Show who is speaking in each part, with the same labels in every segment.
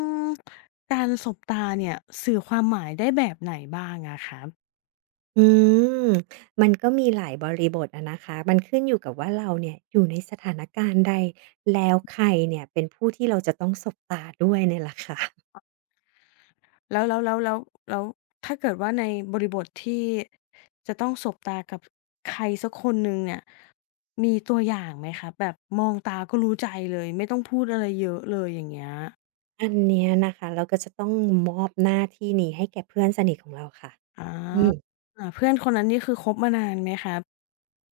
Speaker 1: อืมการสบตาเนี่ยสื่อความหมายได้แบบไหนบ้างอะครับ
Speaker 2: อืมมันก็มีหลายบริบทอะนะคะมันขึ้นอยู่กับว่าเราเนี่ยอยู่ในสถานการณ์ใดแล้วใครเนี่ยเป็นผู้ที่เราจะต้องสบตาด้วยเนี่ยแหละค่ะ
Speaker 1: แล้วแล้วแล้วแล้วแล้วถ้าเกิดว่าในบริบทที่จะต้องสบตากับใครสักคนหนึ่งเนี่ยมีตัวอย่างไหมครับแบบมองตาก็รู้ใจเลยไม่ต้องพูดอะไรเยอะเลยอย่างเงี้ย
Speaker 2: อันเนี้ยนะคะเราก็จะต้องมอบหน้าที่นี้ให้แก่เพื่อนสนิทของเราค่ะ
Speaker 1: อา
Speaker 2: อืม
Speaker 1: อาเพื่อนคนนั้นนี่คือคบมานานไหมครับ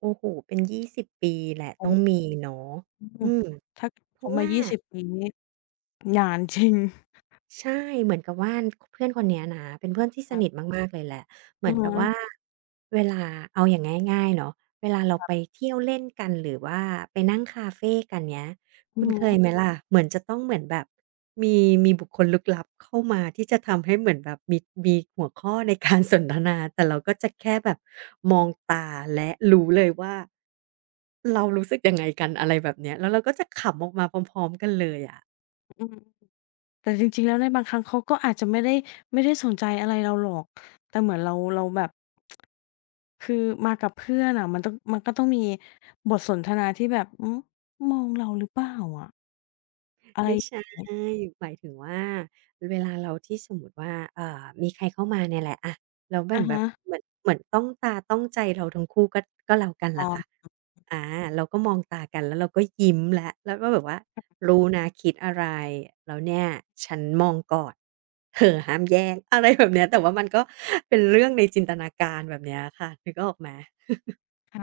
Speaker 2: โอ้โฮเป็น20ปีแหละ
Speaker 1: โอ้
Speaker 2: ต้อ
Speaker 1: โ
Speaker 2: งมีเนาะ
Speaker 1: ฮ
Speaker 2: อืม
Speaker 1: ถ้าค
Speaker 2: เพราะ
Speaker 1: บมา
Speaker 2: ว่า
Speaker 1: 20 ปีนี่นานจริง
Speaker 2: ใช่เหมือนกับว่าเพื่อนคนเนี้ยนะเป็นเพื่อนที่ส
Speaker 1: ครั
Speaker 2: นิท
Speaker 1: บ
Speaker 2: มากๆเลยแหละเหมื
Speaker 1: อะ
Speaker 2: อน
Speaker 1: ฮะ
Speaker 2: กับว่าเวลาเอาอย่างง่ายๆเนาะเวลาเราไปเที่ยวเล่นกันหรือว่าไปนั่งคาเฟกันเงี้ย
Speaker 1: อื
Speaker 2: คุ
Speaker 1: อ
Speaker 2: ณเคย
Speaker 1: ฮึ
Speaker 2: ไหมล่ะเหมือนจะต้องเหมือนแบบมีมีบุคคลลึกลับเข้ามาที่จะทำให้เหมือนแบบมีหัวข้อในการสนทนาแต่เราก็จะแค่แบบมองตาและรู้เลยว่าเรารู้สึกยังไงกันอะไรแบบเนี้ยแล้วเราก็จะขำออกมาพร้อมๆกันเลยอะ
Speaker 1: อือ แต่จริงๆแล้วในบางครั้งเขาก็อาจจะไม่ได้สนใจอะไรเราหรอก แต่เหมือนเราแบบคือมากับเพื่อนอะมันก็ต้องมีบทสนทนาที่แบบมองเราหรือเปล่าอะอะไร
Speaker 2: ไม่
Speaker 1: อย่า
Speaker 2: ใช่
Speaker 1: งงี้
Speaker 2: หมายถึงว่าเวลาเราที่สมมุติว่ามีใครเข้ามาเนี่ยแหละอะแล้วเหมือ
Speaker 1: อะ
Speaker 2: นแบ
Speaker 1: ฮะ
Speaker 2: บเหมือนต้องตาต้องใจเราทั้งคู่ก็ก็แล้วกัน
Speaker 1: อ๋
Speaker 2: ล่ะค่ะ
Speaker 1: อ
Speaker 2: อาเราก็มองตากันแล้วเราก็ยิ้มแล้วก็แบบว่ารู้นะคิดอะไรแล้วเนี่ยฉันมองก่อน เธอห้ามแย่งอะไรแบบเนี้ยแต่ว่ามันก็เป็นเรื่องในจินตนาการแบบเนี้ยค่ะนึกออกไหม
Speaker 1: ค่ะ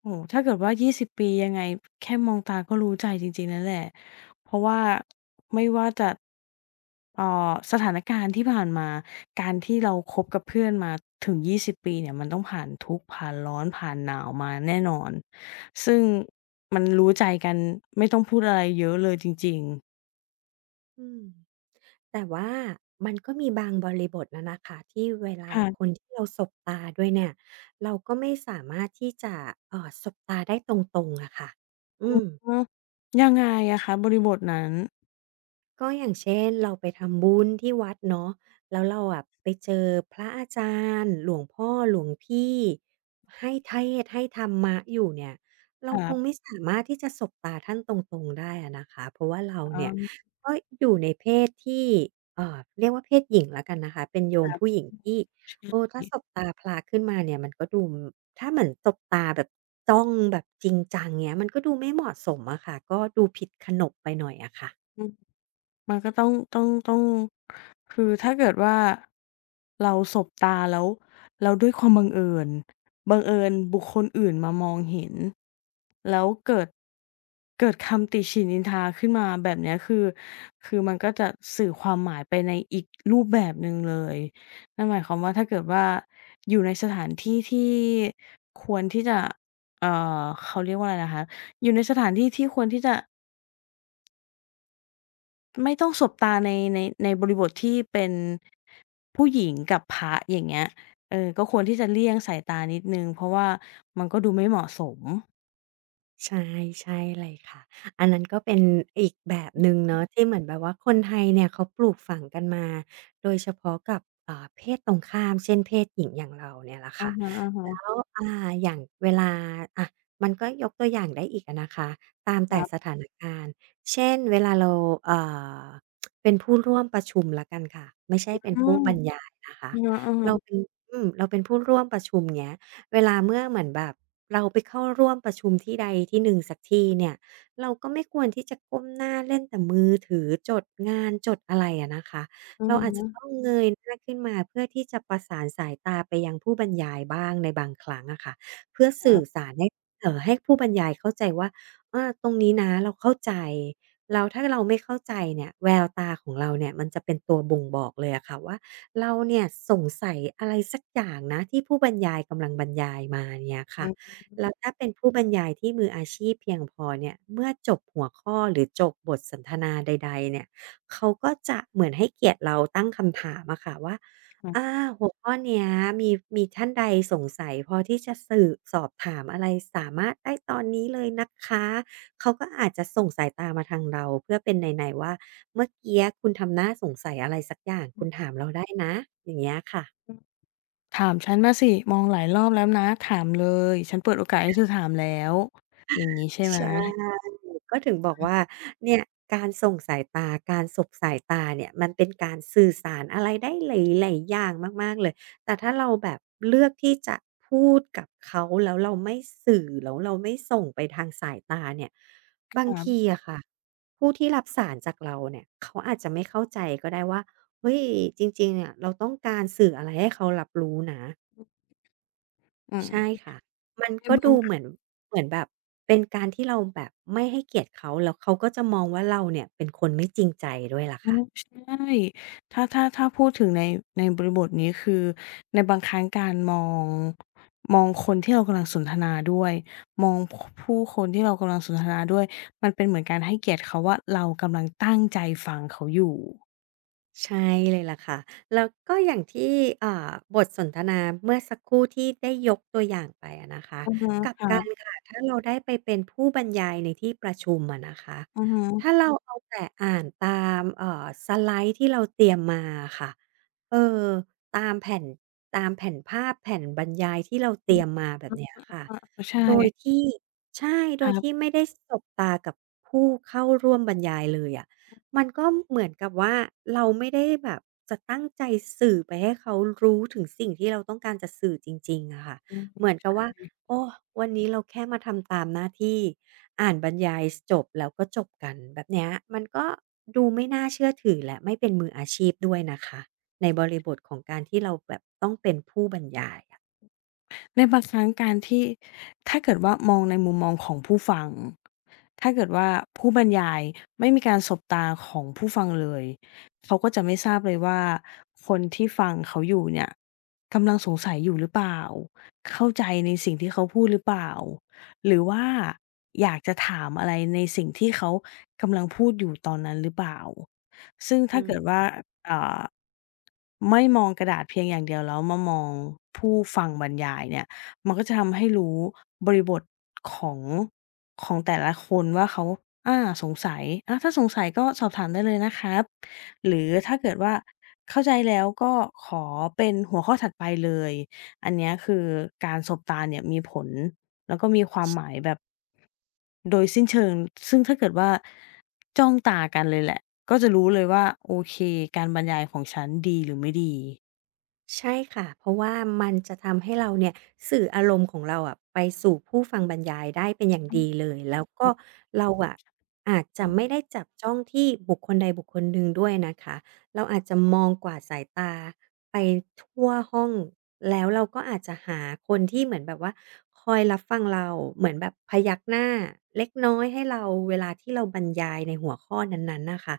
Speaker 1: โอ้โฮถ้าเกิดว่า 20 ปียังไงแค่มองตาก็รู้ใจจริงๆ นั่นแหละ เพราะว่าไม่ว่าจะเอ่อสถานการณ์ที่ผ่านมา การที่เราคบกับเพื่อนมาถึง 20 ปีเนี่ย มันต้องผ่านทุกข์ผ่านร้อนผ่านหนาวมาแน่นอน ซึ่งมันรู้ใจกันไม่ต้องพูดอะไรเยอะเลยจริงๆ
Speaker 2: อืมแต่ว่ามันก็มีบางบริบทนะนะคะที่เวลาคน
Speaker 1: ค่ะ
Speaker 2: ที่เราสบตาด้วยเนี่ยเราก็ไม่สามารถที่จะสบตาได้ตรงๆอะค่ะอืม
Speaker 1: เนาะยังไงอะคะบริบทนั้น
Speaker 2: ก็อย่างเช่นเราไปทำบุญที่วัดเนาะแล้วเราอะไปเจอพระอาจารย์หลวงพ่อหลวงพี่ให้เทศน์ให้ธรรมะอยู่เนี่ยเรา
Speaker 1: ค
Speaker 2: ค
Speaker 1: รั
Speaker 2: งไม่
Speaker 1: บ
Speaker 2: สามารถที่จะสบตาท่านตรงๆได้อะนะคะเพราะว่าเรา
Speaker 1: อ๋อ
Speaker 2: เนี่ยก็อยู่ในเพศที่เรียกว่าเพศหญิงแล้วกันนะคะเป็นโย
Speaker 1: ค
Speaker 2: ม
Speaker 1: รับ
Speaker 2: ผู้หญิงที่
Speaker 1: ใช
Speaker 2: เออถ้าสบ
Speaker 1: ่
Speaker 2: ตาพระขึ้นมาเนี่ยมันก็ดูถ้าเหมือนสบตาแบบจ้องแบบจริงจังเงี้ยมันก็ดูไม่เหมาะสมอะค่ะก็ดูผิดขนบไปหน่อยอะค่ะ
Speaker 1: อืม มันก็ต้องคือถ้าเกิดว่าเราสบตาแล้วแล้วด้วยความบังเอิญบุคคลอื่นมามองเห็นแล้วเกิดคำติฉินนินทาขึ้นมาแบบเนี้ยคือมันก็จะสื่อความหมายไปในอีกรูปแบบหนึ่งเลยนั่นหมายความว่าถ้าเกิดว่าอยู่ในสถานที่ที่ควรที่จะเอ่อเขาเรียกว่าอะไรนะคะอยู่ในสถานที่ที่ควรที่จะ ไม่ต้องสบตาในในบริบทที่เป็นผู้หญิงกับพระอย่างเงี้ยก็ควรที่จะเลี่ยงสายตานิดหนึ่งเพราะว่ามันก็ดูไม่เหมาะสม
Speaker 2: ใช่ใช่เลยค่ะอันนั้นก็เป็นอีกแบบหนึ่งเนาะที่เหมือนแบบว่าคนไทยเนี่ยเขาปลูกฝังกันมาโดยเฉพาะกับเพศตรงข้ามเช่นเพศหญิงอย่างเราเนี่ยแหละ
Speaker 1: อะ
Speaker 2: ค่ะแล้ว
Speaker 1: ฮะ
Speaker 2: อ่าอย่างเวลาอะมันก็ยกตัวอย่างได้อีกอะนะคะตาม
Speaker 1: ๆค
Speaker 2: แต่
Speaker 1: รั
Speaker 2: ส
Speaker 1: บ
Speaker 2: ถานการณ์เช่นเวลาเราเอ่อเป็นผู้ร่วมประชุมแล้วกันค่ะไม่ใช่
Speaker 1: อื
Speaker 2: เป็นผู้
Speaker 1: ม
Speaker 2: บรรยายนะคะ
Speaker 1: อือฮึ
Speaker 2: เราเป็น
Speaker 1: ๆ
Speaker 2: อืมเราเป็นผู้ร่วมประชุมเงี้ย เวลาเมื่อเหมือนแบบเราไปเข้าร่วมประชุมที่ใดที่หนึ่งสักที่เนี่ยเราก็ไม่ควรที่จะก้มหน้าเล่นแต่มือถือจดงานจดอะไรอะนะคะ
Speaker 1: อือ
Speaker 2: เรา
Speaker 1: ฮึ
Speaker 2: อาจจะต้องเงยหน้าขึ้นมาเพื่อที่จะประสานสายตาไปยังผู้บรรยายบ้างในบางครั้งอะค่ะเพื่อ
Speaker 1: ค
Speaker 2: สื่
Speaker 1: รั
Speaker 2: อ
Speaker 1: บ
Speaker 2: สารให้ให้ผู้บรรยายเข้าใจว่าอาตรงนี้นะเราเข้าใจแล้วถ้าเราไม่เข้าใจเนี่ยแววตาของเราเนี่ยมันจะเป็นตัวบ่งบอกเลยอะค่ะว่า เราเนี่ยสงสัยอะไรสักอย่างนะที่ผู้บรรยายกำลังบรรยายมาเนี่ยค่ะ
Speaker 1: อือ
Speaker 2: แล้วถ้าเป็นผู้บรรยายที่มืออาชีพเพียงพอเนี่ยเมื่อจบหัวข้อหรือจบบทสนทนาใดๆเนี่ยเขาก็จะเหมือนให้เกียรติเราตั้งคำถามอะค่ะว่า
Speaker 1: ฮึ
Speaker 2: อาหัวข้อเนี้ยมีมีท่านใดสงสัยพอที่จะสืบสอบถามอะไรสามารถได้ตอนนี้เลยนะคะเขาก็อาจจะส่งสายตามาทางเราเพื่อเป็นนัยๆว่า เมื่อกี้คุณทำหน้าสงสัยอะไรสักอย่างคุณถามเราได้นะอย่างเงี้ยค่ะ
Speaker 1: ถามฉันมาสิมองหลายรอบแล้วนะถามเลยฉันเปิดโอกาสให้เธอถามแล้วอย่างงี้ใช่ไหม
Speaker 2: ใช่ก็ถึงบอกว่าเนี่ยการส่งสายตาการสบสายตาเนี่ยมันเป็นการสื่อสารอะไรได้หลายๆอย่างมากๆเลยแต่ถ้าเราแบบเลือกที่จะพูดกับเขาแล้วเราไม่สื่อแล้วเราไม่ส่งไปทางสายตาเนี่ยบา
Speaker 1: ค
Speaker 2: ง
Speaker 1: รั
Speaker 2: ที
Speaker 1: บ
Speaker 2: อะค่ะผู้ที่รับสารจากเราเนี่ยเขาอาจจะไม่เข้าใจก็ได้ว่าเฮ้ยจริงๆอะเราต้องการสื่ออะไรให้เขารับรู้นะ
Speaker 1: อื
Speaker 2: ใช่
Speaker 1: ม
Speaker 2: ค่ะ มัน
Speaker 1: ใน
Speaker 2: ก็
Speaker 1: บา
Speaker 2: ดู
Speaker 1: ง
Speaker 2: เหมือนเหมือนแบบเป็นการที่เราแบบไม่ให้เกียรติเขาแล้วเขาก็จะมองว่าเราเนี่ยเป็นคนไม่จริงใจด้วยล่ะ
Speaker 1: อื
Speaker 2: ค่ะ
Speaker 1: มใช่ถ้าพูดถึงในบริบทนี้คือในบางครั้งการงมองคนที่เรากำลังสนทนาด้วยมองคผู้คนที่เรากำลังสนทนาด้วยมันเป็นเหมือนการให้เกียรติเขาว่าเรากำลังตั้งใจฟังเขาอยู่
Speaker 2: ใช่เลยล่ะค่ะแล้วก็อย่างที่อ่าบทสนทนาเมื่อสักครู่ที่ได้ยกตัวอย่างไปอะนะคะ
Speaker 1: อือฮึ
Speaker 2: กับ
Speaker 1: ครั
Speaker 2: กัน
Speaker 1: บ
Speaker 2: ค่ะถ้าเราได้ไปเป็นผู้บรรยายในที่ประชุมอะนะคะ
Speaker 1: อือฮึ
Speaker 2: ถ้าเราเอาแต่อ่านตามสไลด์ที่เราเตรียมมาค่ะเออตามแผ่นตามแผ่นภาพแผ่นบรรยายที่เราเต
Speaker 1: อื
Speaker 2: รี
Speaker 1: อ
Speaker 2: ยมมาแบบเนี้ยค่ะ
Speaker 1: เออใช่
Speaker 2: โดยที่ใช่โด
Speaker 1: ค
Speaker 2: ย
Speaker 1: รั
Speaker 2: ที่
Speaker 1: บ
Speaker 2: ไม่ได้สบตากับผู้เข้าร่วมบรรยายเลยอะ มันก็เหมือนกับว่าเราไม่ได้แบบจะตั้งใจสื่อไปให้เขารู้ถึงสิ่งที่เราต้องการจะสื่อจริงๆอะค่ะ
Speaker 1: อืม
Speaker 2: เหมือนกับว่าโอ้วันนี้เราแค่มาทำตามหน้าที่อ่านบรรยายจบแล้วก็จบกันแบบเนี้ยมันก็ดูไม่น่าเชื่อถือและไม่เป็นมืออาชีพด้วยนะคะในบริบทของการที่เราแบบต้องเป็นผู้บรรยายอะ
Speaker 1: ในบางครั้งการที่ถ้าเกิดว่ามองในมุมมองของผู้ฟังถ้าเกิดว่าผู้บรรยายไม่มีการสบตาของผู้ฟังเลยเขาก็จะไม่ทราบเลยว่าคนที่ฟังเขาอยู่เนี่ยกำลังสงสัยอยู่หรือเปล่าเข้าใจในสิ่งที่เขาพูดหรือเปล่าหรือว่าอยากจะถามอะไรในสิ่งที่เขากำลังพูดอยู่ตอนนั้นหรือเปล่า ซึ่งถ้า
Speaker 2: อืม
Speaker 1: เกิดว่าอ่าไม่มองกระดาษเพียงอย่างเดียวแล้วมามองผู้ฟังบรรยายเนี่ยมันก็จะทำให้รู้บริบทของแต่ละคนว่าเขาสงสัยถ้าสงสัยก็สอบถามได้เลยนะครับหรือถ้าเกิดว่าเข้าใจแล้วก็ขอเป็นหัวข้อถัดไปเลยอันเนี้ยคือการสบตาเนี่ยมีผลแล้วก็มีความหมายแบบโดยสิ้นเชิงซึ่งถ้าเกิดว่าจ้องตากันเลยแหละ ก็จะรู้เลยว่าโอเคการบรรยายของฉันดีหรือไม่ดี
Speaker 2: ใช่ค่ะเพราะว่ามันจะทำให้เราเนี่ยสื่ออารมณ์ของเราอะไปสู่ผู้ฟังบรรยายได้เป็นอย่าง
Speaker 1: อืม
Speaker 2: ดีเลย แล้วก็
Speaker 1: ค่ะ
Speaker 2: เราอะอาจจะไม่ได้จับจ้องที่บุคคลใดบุคคลหนึ่งด้วยนะคะ เราอาจจะมองกวาดสายตาไปทั่วห้อง แล้วเราก็อาจจะหาคนที่เหมือนแบบว่าคอยรับฟังเรา เหมือนแบบพยักหน้าเล็กน้อยให้เราเวลาที่เราบรรยายในหัวข้อนั้นๆนะคะ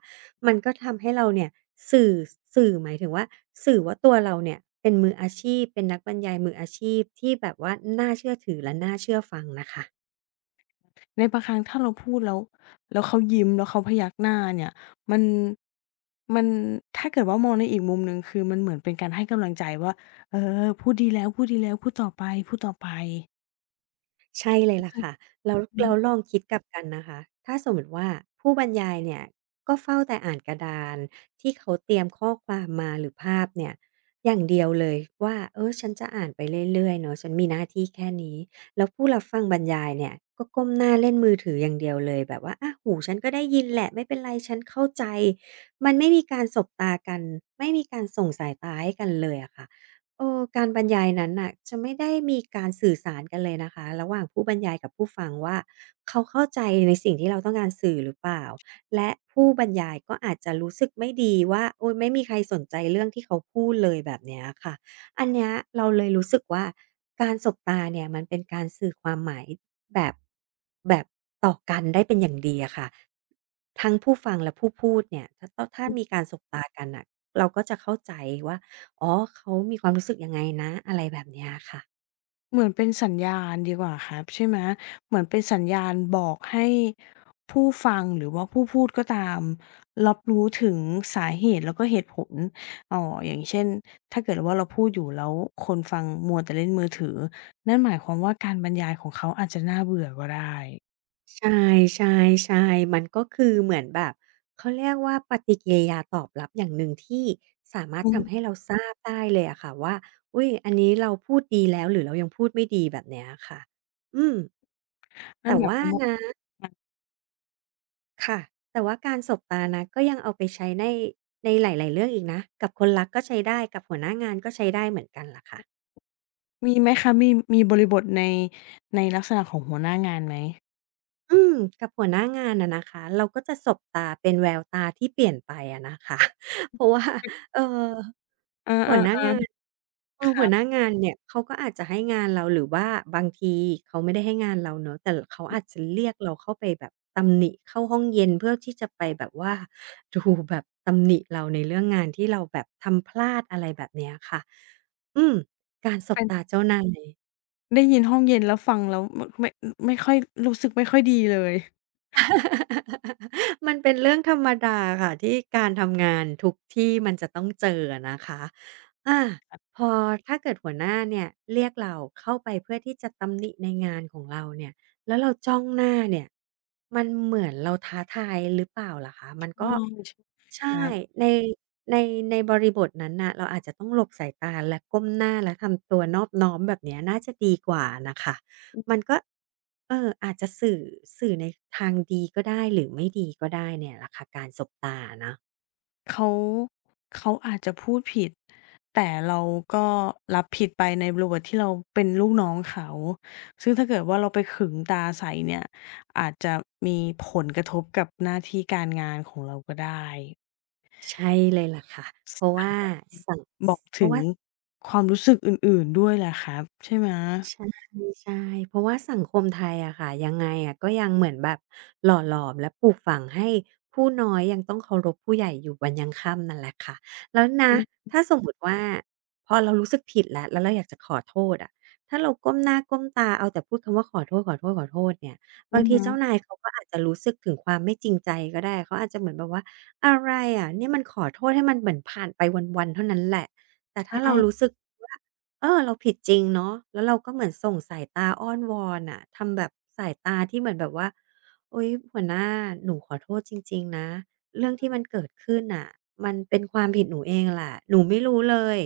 Speaker 2: มันก็ทำให้เราเนี่ยสื่อสื่อหมายถึงว่าสื่อว่าตัวเราเนี่ยเป็นมืออาชีพเป็นนักบรรยายมืออาชีพที่แบบว่าน่าเชื่อถือและน่าเชื่อฟังน่ะค่ะ
Speaker 1: ในบางครั้งถ้าเราพูดแล้วแล้วเขายิ้มแล้วเขาพยักหน้าเนี่ยมันมันถ้าเกิดว่ามองในอีกมุมหนึ่งคือมันเหมือนเป็นการให้กำลังใจว่าเออพูดดีแล้วพูดดีแล้วพูดต่อไปๆ
Speaker 2: ใช่เลยล่ะ
Speaker 1: ซึ่ง
Speaker 2: ค่ะแล้วลองคิดกลับกันนะคะถ้าสมมติว่าผู้บรรยายเนี่ยก็เฝ้าแต่อ่านกระดานที่เขาเตรียมข้อความมาหรือภาพเนี่ยอย่างเดียวเลยว่าเออฉันจะอ่านไปเรื่อยๆเนาะฉันมีหน้าที่แค่นี้แล้วผู้รับฟังบรรยายเนี่ยก็ก้มหน้าเล่นมือถืออย่างเดียวเลยแบบว่าอะหูฉันก็ได้ยินแหละไม่เป็นไรฉันเข้าใจมันไม่มีการสบตากันไม่มีการส่งสายตาให้กันเลยอะค่ะ เออการบรรยายนั้นน่ะจะไม่ได้มีการสื่อสารกันเลยนะคะระหว่างผู้บรรยายกับผู้ฟังว่าเขาเข้าใจในสิ่งที่เราต้องการสื่อหรือเปล่าและผู้บรรยายก็อาจจะรู้สึกไม่ดีว่าโอ๊ยไม่มีใครสนใจเรื่องที่เขาพูดเลยแบบเนี้ยค่ะอันเนี้ยเราเลยรู้สึกว่าการสบตาเนี่ยมันเป็นการสื่อความหมายแบบแบบต่อกันได้เป็นอย่างดีอะค่ะทั้งผู้ฟังและผู้พูดเนี่ยถ้ามีการสบตากันน่ะเราก็จะเข้าใจว่า อ๋อเขามีความรู้สึกยังไงนะอะไรแบบเนี้ยค่ะ
Speaker 1: เหมือนเป็นสัญญาณดีกว่าครับใช่ไหมเหมือนเป็นสัญญาณบอกให้ผู้ฟังหรือว่าผู้พูดก็ตามรับรู้ถึงสาเหตุแล้วก็เหตุผลเอ่ออย่างเช่นถ้าเกิดว่าเราพูดอยู่แล้วคนฟังมัวแต่เล่นมือถือนั่นหมายความว่าการบรรยายของเขาอาจจะน่าเบื่อก็ได้
Speaker 2: ใช่ๆๆมันก็คือเหมือนแบบเขาเรียกว่าปฏิกิริยาตอบรับอย่างหนึ่งที่สามารถ
Speaker 1: อื
Speaker 2: ทำให้
Speaker 1: ม
Speaker 2: เราทราบได้เลยอะค่ะว่าอุ๊ยอันนี้เราพูดดีแล้วหรือเรายังพูดไม่ดีแบบเนี้ยอะค่ะอืมแต่
Speaker 1: นั่นหมาย
Speaker 2: ว่า
Speaker 1: ความว่า
Speaker 2: นะ ค่ะแต่ว่าการสบตานะก็ยังเอาไปใช้ในในหลายๆเรื่องอีกนะกับคนรักก็ใช้ได้กับหัวหน้างานก็ใช้ได้เหมือนกันล่ะค่ะ
Speaker 1: มีไหมคะมีบริบทในลักษณะของหัวหน้างานไหม
Speaker 2: อืมกับหัวหน้างานอะนะคะเราก็จะสบตาเป็นแววตาที่เปลี่ยนไปอะนะคะ เพราะว่าเออ
Speaker 1: เ
Speaker 2: หัวหน้า
Speaker 1: ออ
Speaker 2: งานเอ
Speaker 1: ๆๆ
Speaker 2: อ
Speaker 1: ค
Speaker 2: หั
Speaker 1: รั
Speaker 2: วหน้า
Speaker 1: บ
Speaker 2: งานเนี่ยเขาก็อาจจะให้งานเราหรือว่าบางทีเขาไม่ได้ให้งานเราเนอะแต่เขาอาจจะเรียกเราเข้าไปแบบตำหนิเข้าห้องเย็นเพื่อที่จะไปแบบว่าดูแบบตำหนิเราในเรื่องงานที่เราแบบทำพลาดอะไรแบบเนี้ยค่ะอืมการสบ
Speaker 1: เป็น
Speaker 2: ตาเจ้านาย
Speaker 1: ได้ยินห้องเย็นแล้วฟังแล้วมไม่ไม่ค่อยรู้สึกไม่ค่อยดีเลย
Speaker 2: มันเป็นเรื่องธรรมดาค่ะที่การทำงานทุกที่มันจะต้องเจอนะคะอาพอถ้าเกิดหัวหน้าเนี่ยเรียกเราเข้าไปเพื่อที่จะตำหนิในงานของเราเนี่ยแล้วเราจ้องหน้าเนี่ยมันเหมือนเราท้าทายหรือเปล่าล่ะคะมัน
Speaker 1: อื
Speaker 2: ก็
Speaker 1: มใช่
Speaker 2: ใช่
Speaker 1: ครับ
Speaker 2: ในในในบริบทนั้นน่ะเราอาจจะต้องหลบสายตาและก้มหน้าและทำตัวนอบน้อมแบบเนี้ยน่าจะดีกว่านะคะ มันก็เอออาจจะสื่อในทางดีก็ได้หรือไม่ดีก็ได้เนี่ยแหละค่ะการสบตาอะเนาะ
Speaker 1: เขาเขาอาจจะพูดผิดแต่เราก็รับผิดไปในบรบทที่เราเป็นลูกน้องเขาซึ่งถ้าเกิดว่าเราไปขึงตาใส่เนี่ยอาจจะมีผลกระทบกับหน้าที่การงานของเราก็ได้
Speaker 2: ใช่เลยล่ะค่ะ
Speaker 1: ส
Speaker 2: เพราะ
Speaker 1: อาจ
Speaker 2: ว่า
Speaker 1: จะ
Speaker 2: สัง
Speaker 1: บอก
Speaker 2: เพ
Speaker 1: ถึ
Speaker 2: ราะ
Speaker 1: ง
Speaker 2: ว่า
Speaker 1: ความรู้สึกอื่นๆด้วยแหละครับใช่ไหม
Speaker 2: ใช่ใช่เพราะว่าสังคมไทยอะค่ะยังไงอะก็ยังเหมือนแบบหล่อหลอมและปลูกฝังให้ผู้น้อยยังต้องเคารพผู้ใหญ่อยู่วันยังค่ำนั่นแหละค่ะแล้วนะ
Speaker 1: อือ
Speaker 2: ถ้าสมมุติว่าพอเรารู้สึกผิดแล้วเราอยากจะขอโทษอะถ้าเราก้มหน้าก้มตาเอาแต่พูดคำว่าขอโทษๆๆเนี่ย
Speaker 1: อื
Speaker 2: บาง
Speaker 1: อ
Speaker 2: ที
Speaker 1: ฮึ
Speaker 2: เจ้านายเขาก็อาจจะรู้สึกถึงความไม่จริงใจก็ได้เขาอาจจะเหมือนแบบว่าอะไรอะเนี่ยมันขอโทษให้มันเหมือนผ่านไปวันๆเท่านั้นแหละแต่ถ้าเรารู้สึกว่า เออเราผิดจริงเนาะแล้วเราก็เหมือนส่งสายตาอ้อนวอนน่ะทำแบบสายตาที่เหมือนแบบว่าอุ๊ยหัวหน้าหนูขอโทษจริงๆนะเรื่องที่มันเกิดขึ้นน่ะมันเป็นความผิดหนูเองแหละหนูไม่รู้เลย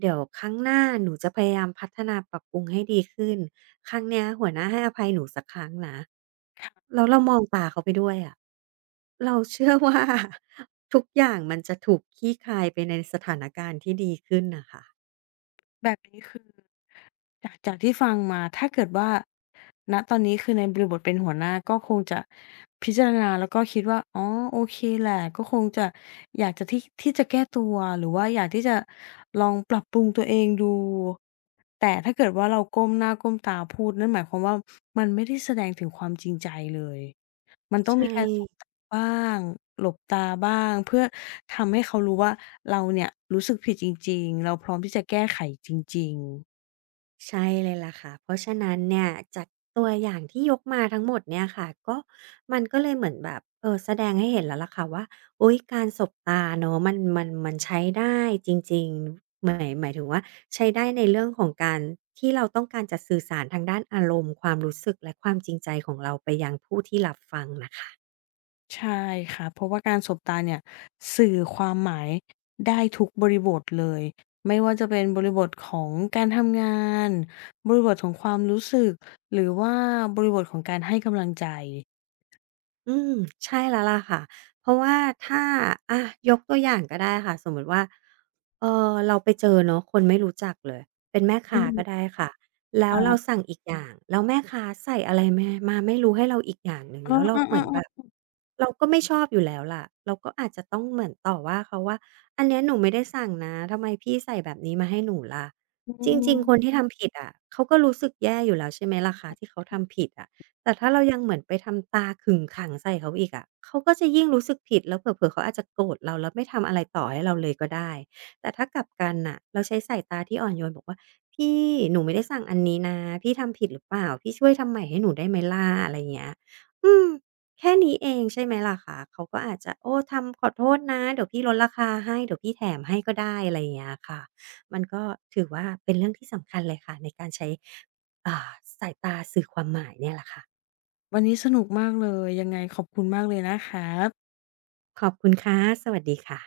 Speaker 2: เดี๋ยวครั้งหน้าหนูจะพยายามพัฒนาปรับปรุงให้ดีขึ้นครั้งเนี้ยหัวหน้าให้อภัยหนูสักครั้งนะแล้วเรามองตาเขาไปด้วยอะเราเชื่อว่า ทุกอย่างมันจะถูกคลี่คลายไปในสถานการณ์ที่ดีขึ้นน่ะค่ะ
Speaker 1: แบบนี้คือ จากที่ฟังมา ถ้าเกิดว่าณตอนนี้คือในบริบทเป็นหัวหน้าก็คงจะพิจารณาแล้วก็คิดว่าอ๋อโอเคแหละ ก็คงจะอยากจะที่ที่จะแก้ตัวหรือว่าอยากที่จะลองปรับปรุงตัวเองดู แต่ถ้าเกิดว่าเราก้มหน้าก้มตาพูดนั่นหมายความว่ามันไม่ได้แสดงถึงความจริงใจเลย มันต้อง
Speaker 2: ใช่
Speaker 1: มีการสบตาบ้างหลบตาบ้างเพื่อทำให้เขารู้ว่าเราเนี่ยรู้สึกผิดจริงๆเราพร้อมที่จะแก้ไขจริงๆ
Speaker 2: ใช่เลยล่ะค่ะเพราะฉะนั้นเนี่ยจากตัวอย่างที่ยกมาทั้งหมดเนี่ยค่ะก็มันก็เลยเหมือนแบบเออแสดงให้เห็นแล้วล่ะค่ะว่าโอ๊ยการสบตาเนาะมันใช้ได้จริงๆหมายถึงว่าใช้ได้ในเรื่องของการที่เราต้องการจะสื่อสารทางด้านอารมณ์ความรู้สึกและความจริงใจของเราไปยังผู้ที่รับฟังนะคะ
Speaker 1: ใช่ค่ะเพราะว่าการสบตาเนี่ยสื่อความหมายได้ทุกบริบทเลยไม่ว่าจะเป็นบริบทของการทำงานบริบทของความรู้สึกหรือว่าบริบทของการให้กำลังใจ
Speaker 2: อืมใช่แล้วล่ะค่ะเพราะว่าถ้าอะยกตัวอย่างก็ได้ค่ะสมมุติว่าเอ่อเราไปเจอเนาะคนไม่รู้จักเลยเป็นแม่
Speaker 1: อื
Speaker 2: ค้าก็ได้
Speaker 1: ม
Speaker 2: ค่ะแล้
Speaker 1: ค
Speaker 2: วเรา
Speaker 1: รั
Speaker 2: สั่
Speaker 1: บ
Speaker 2: งอีกอย่างแล้วแม่ค้าใส่อะไรแม่มาไม่รู้ให้เราอีกอย่างหนึ่ง
Speaker 1: เออ
Speaker 2: แล้วเราเหมือนแบ
Speaker 1: ๆ
Speaker 2: บ
Speaker 1: ๆๆ
Speaker 2: เราก็ไม่ชอบอยู่แล้วล่ะเราก็อาจจะต้องเหมือนต่อว่าเขาว่าอันเนี้ยหนูไม่ได้สั่งนะทำไมพี่ใส่แบบนี้มาให้หนูล่ะ
Speaker 1: อื
Speaker 2: จริ
Speaker 1: ม
Speaker 2: งๆคนที่ทำผิดอะเขาก็รู้สึกแย่อยู่แล้วใช่ไหมล่ะคะที่เขาทำผิดอะ แต่ถ้าเรายังเหมือนไปทำตาขึงขังใส่เขาอีกอะเขาก็จะยิ่งรู้สึกผิดแล้วเผลอๆเขาอาจจะโกรธเราแล้วไม่ทำอะไรต่อให้เราเลยก็ได้ แต่ถ้ากลับกันน่ะเราใช้สายตาที่อ่อนโยนบอกว่าพี่หนูไม่ได้สั่งอันนี้นะพี่ทำผิดหรือเปล่าพี่ช่วยทำใหม่ให้หนูได้ไหมล่ะอะไรอย่างเงี้ยอืมแค่นี้เองใช่ไหมล่ะคะเขาก็อาจจะโอ้ทำขอโทษนะเดี๋ยวพี่ลดราคาให้เดี๋ยวพี่แถมให้ก็ได้อะไรอย่างเงี้ยค่ะมันก็ถือว่าเป็นเรื่องที่สำคัญเลยค่ะในการใช้อ่าสายตาสื่อความหมายเนี่ยแหละค่ะ
Speaker 1: วันนี้สนุกมากเลยยังไงขอบคุณมากเลยนะครับ
Speaker 2: ขอบคุณค่ะสวัสดีค่ะ